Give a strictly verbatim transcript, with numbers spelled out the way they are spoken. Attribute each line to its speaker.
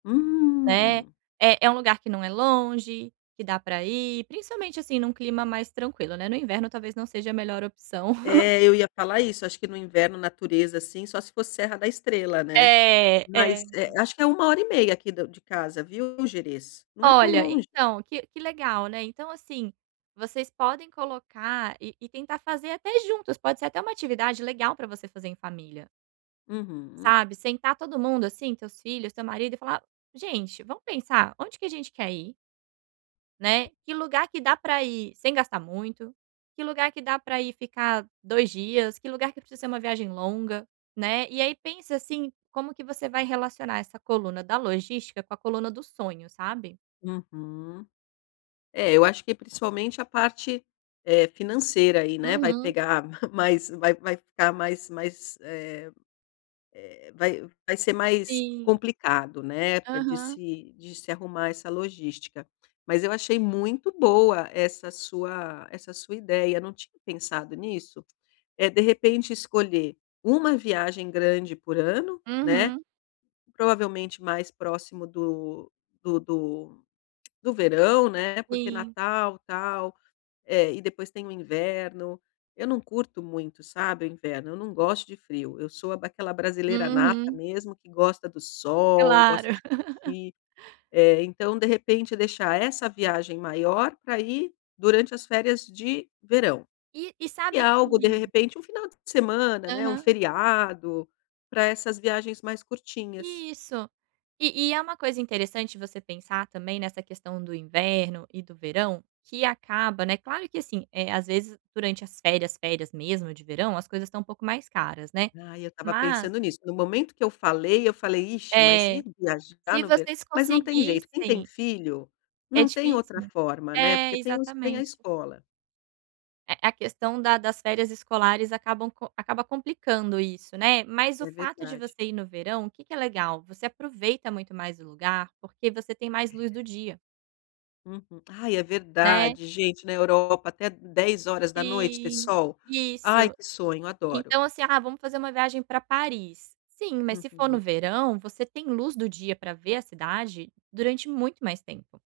Speaker 1: É.
Speaker 2: Hum.
Speaker 1: É é um lugar que não é longe, que dá pra ir, principalmente, assim, num clima mais tranquilo, né, no inverno talvez não seja a melhor opção.
Speaker 2: É, eu ia falar isso, acho que no inverno, natureza, assim, só se for Serra da Estrela, né.
Speaker 1: É,
Speaker 2: Mas,
Speaker 1: é.
Speaker 2: eh, acho que é uma uma e meia aqui do de casa, viu, o Gerês. Não é tão
Speaker 1: Olha,
Speaker 2: longe.
Speaker 1: então que que legal, né, então, assim, vocês podem colocar e e tentar fazer até juntos, pode ser até uma atividade legal pra você fazer em família.
Speaker 2: Uhum.
Speaker 1: Sabe, sentar todo mundo, assim, teus filhos, teu marido e falar: "Gente, vamos pensar onde que a gente quer ir?". Né? Que lugar que dá pra ir sem gastar muito? Que lugar que dá pra ir ficar dois dias? Que lugar que precisa ser uma viagem longa, né? E aí pensa, assim, como que você vai relacionar essa coluna da logística com a coluna do sonho, sabe.
Speaker 2: Uhum. É, eu acho que principalmente a parte, eh, financeira aí, né, vai
Speaker 1: Uhum.
Speaker 2: pegar mais vai vai ficar mais mais, eh eh, vai vai ser mais
Speaker 1: Sim.
Speaker 2: complicado, né, para de
Speaker 1: Aham.
Speaker 2: se de se arrumar essa logística. Mas eu achei muito boa essa sua essa sua ideia, não tinha pensado nisso. É de repente escolher uma viagem grande por ano, né.
Speaker 1: Uhum.
Speaker 2: Provavelmente mais próximo do do do do verão, né, porque
Speaker 1: Sim.
Speaker 2: natal, tal, eh, e depois tem o inverno. Eu não curto muito, sabe, o inverno, eu não gosto de frio, eu sou aquela brasileira nata
Speaker 1: Uhum.
Speaker 2: mesmo que gosta do sol,
Speaker 1: Claro.
Speaker 2: gosta de curtir. Eh, então de repente deixar essa viagem maior pra ir durante as férias de verão.
Speaker 1: E e
Speaker 2: E
Speaker 1: sabe
Speaker 2: algo de
Speaker 1: que
Speaker 2: repente um final de semana, né, um
Speaker 1: Aham.
Speaker 2: feriado, pra essas viagens mais curtinhas.
Speaker 1: Isso. E e é uma coisa interessante você pensar também nessa questão do inverno e do verão, que acaba, né, claro que, assim, às vezes durante as férias, férias mesmo de verão, as coisas estão um pouco mais caras, né.
Speaker 2: Ai, eu estava
Speaker 1: Mas
Speaker 2: pensando nisso. No momento que eu falei, eu falei: "Ixi, mas
Speaker 1: É.
Speaker 2: ir viajar
Speaker 1: Se
Speaker 2: no ver",
Speaker 1: vocês
Speaker 2: mas não tem jeito, quem tem
Speaker 1: conseguissem
Speaker 2: filho
Speaker 1: É
Speaker 2: não tem
Speaker 1: difícil,
Speaker 2: outra
Speaker 1: né.
Speaker 2: forma, né,
Speaker 1: É,
Speaker 2: porque tem os tem a
Speaker 1: exatamente.
Speaker 2: escola.
Speaker 1: A a questão da das férias escolares acabam acaba complicando isso, né. Mas o
Speaker 2: É
Speaker 1: fato de
Speaker 2: verdade.
Speaker 1: você ir no verão, o que que é legal? Você aproveita muito mais o lugar, porque você tem mais
Speaker 2: É.
Speaker 1: luz do dia.
Speaker 2: Uhum. Ai, é
Speaker 1: Né.
Speaker 2: verdade. Gente, na Europa até dez horas da noite ter
Speaker 1: Sim,
Speaker 2: sol. Ai,
Speaker 1: isso.
Speaker 2: que sonho, adoro.
Speaker 1: Então, assim: "Ah, vamos fazer uma viagem pra Paris". Sim, mas se for no
Speaker 2: Uhum.
Speaker 1: verão você tem luz do dia pra ver a cidade durante muito mais tempo.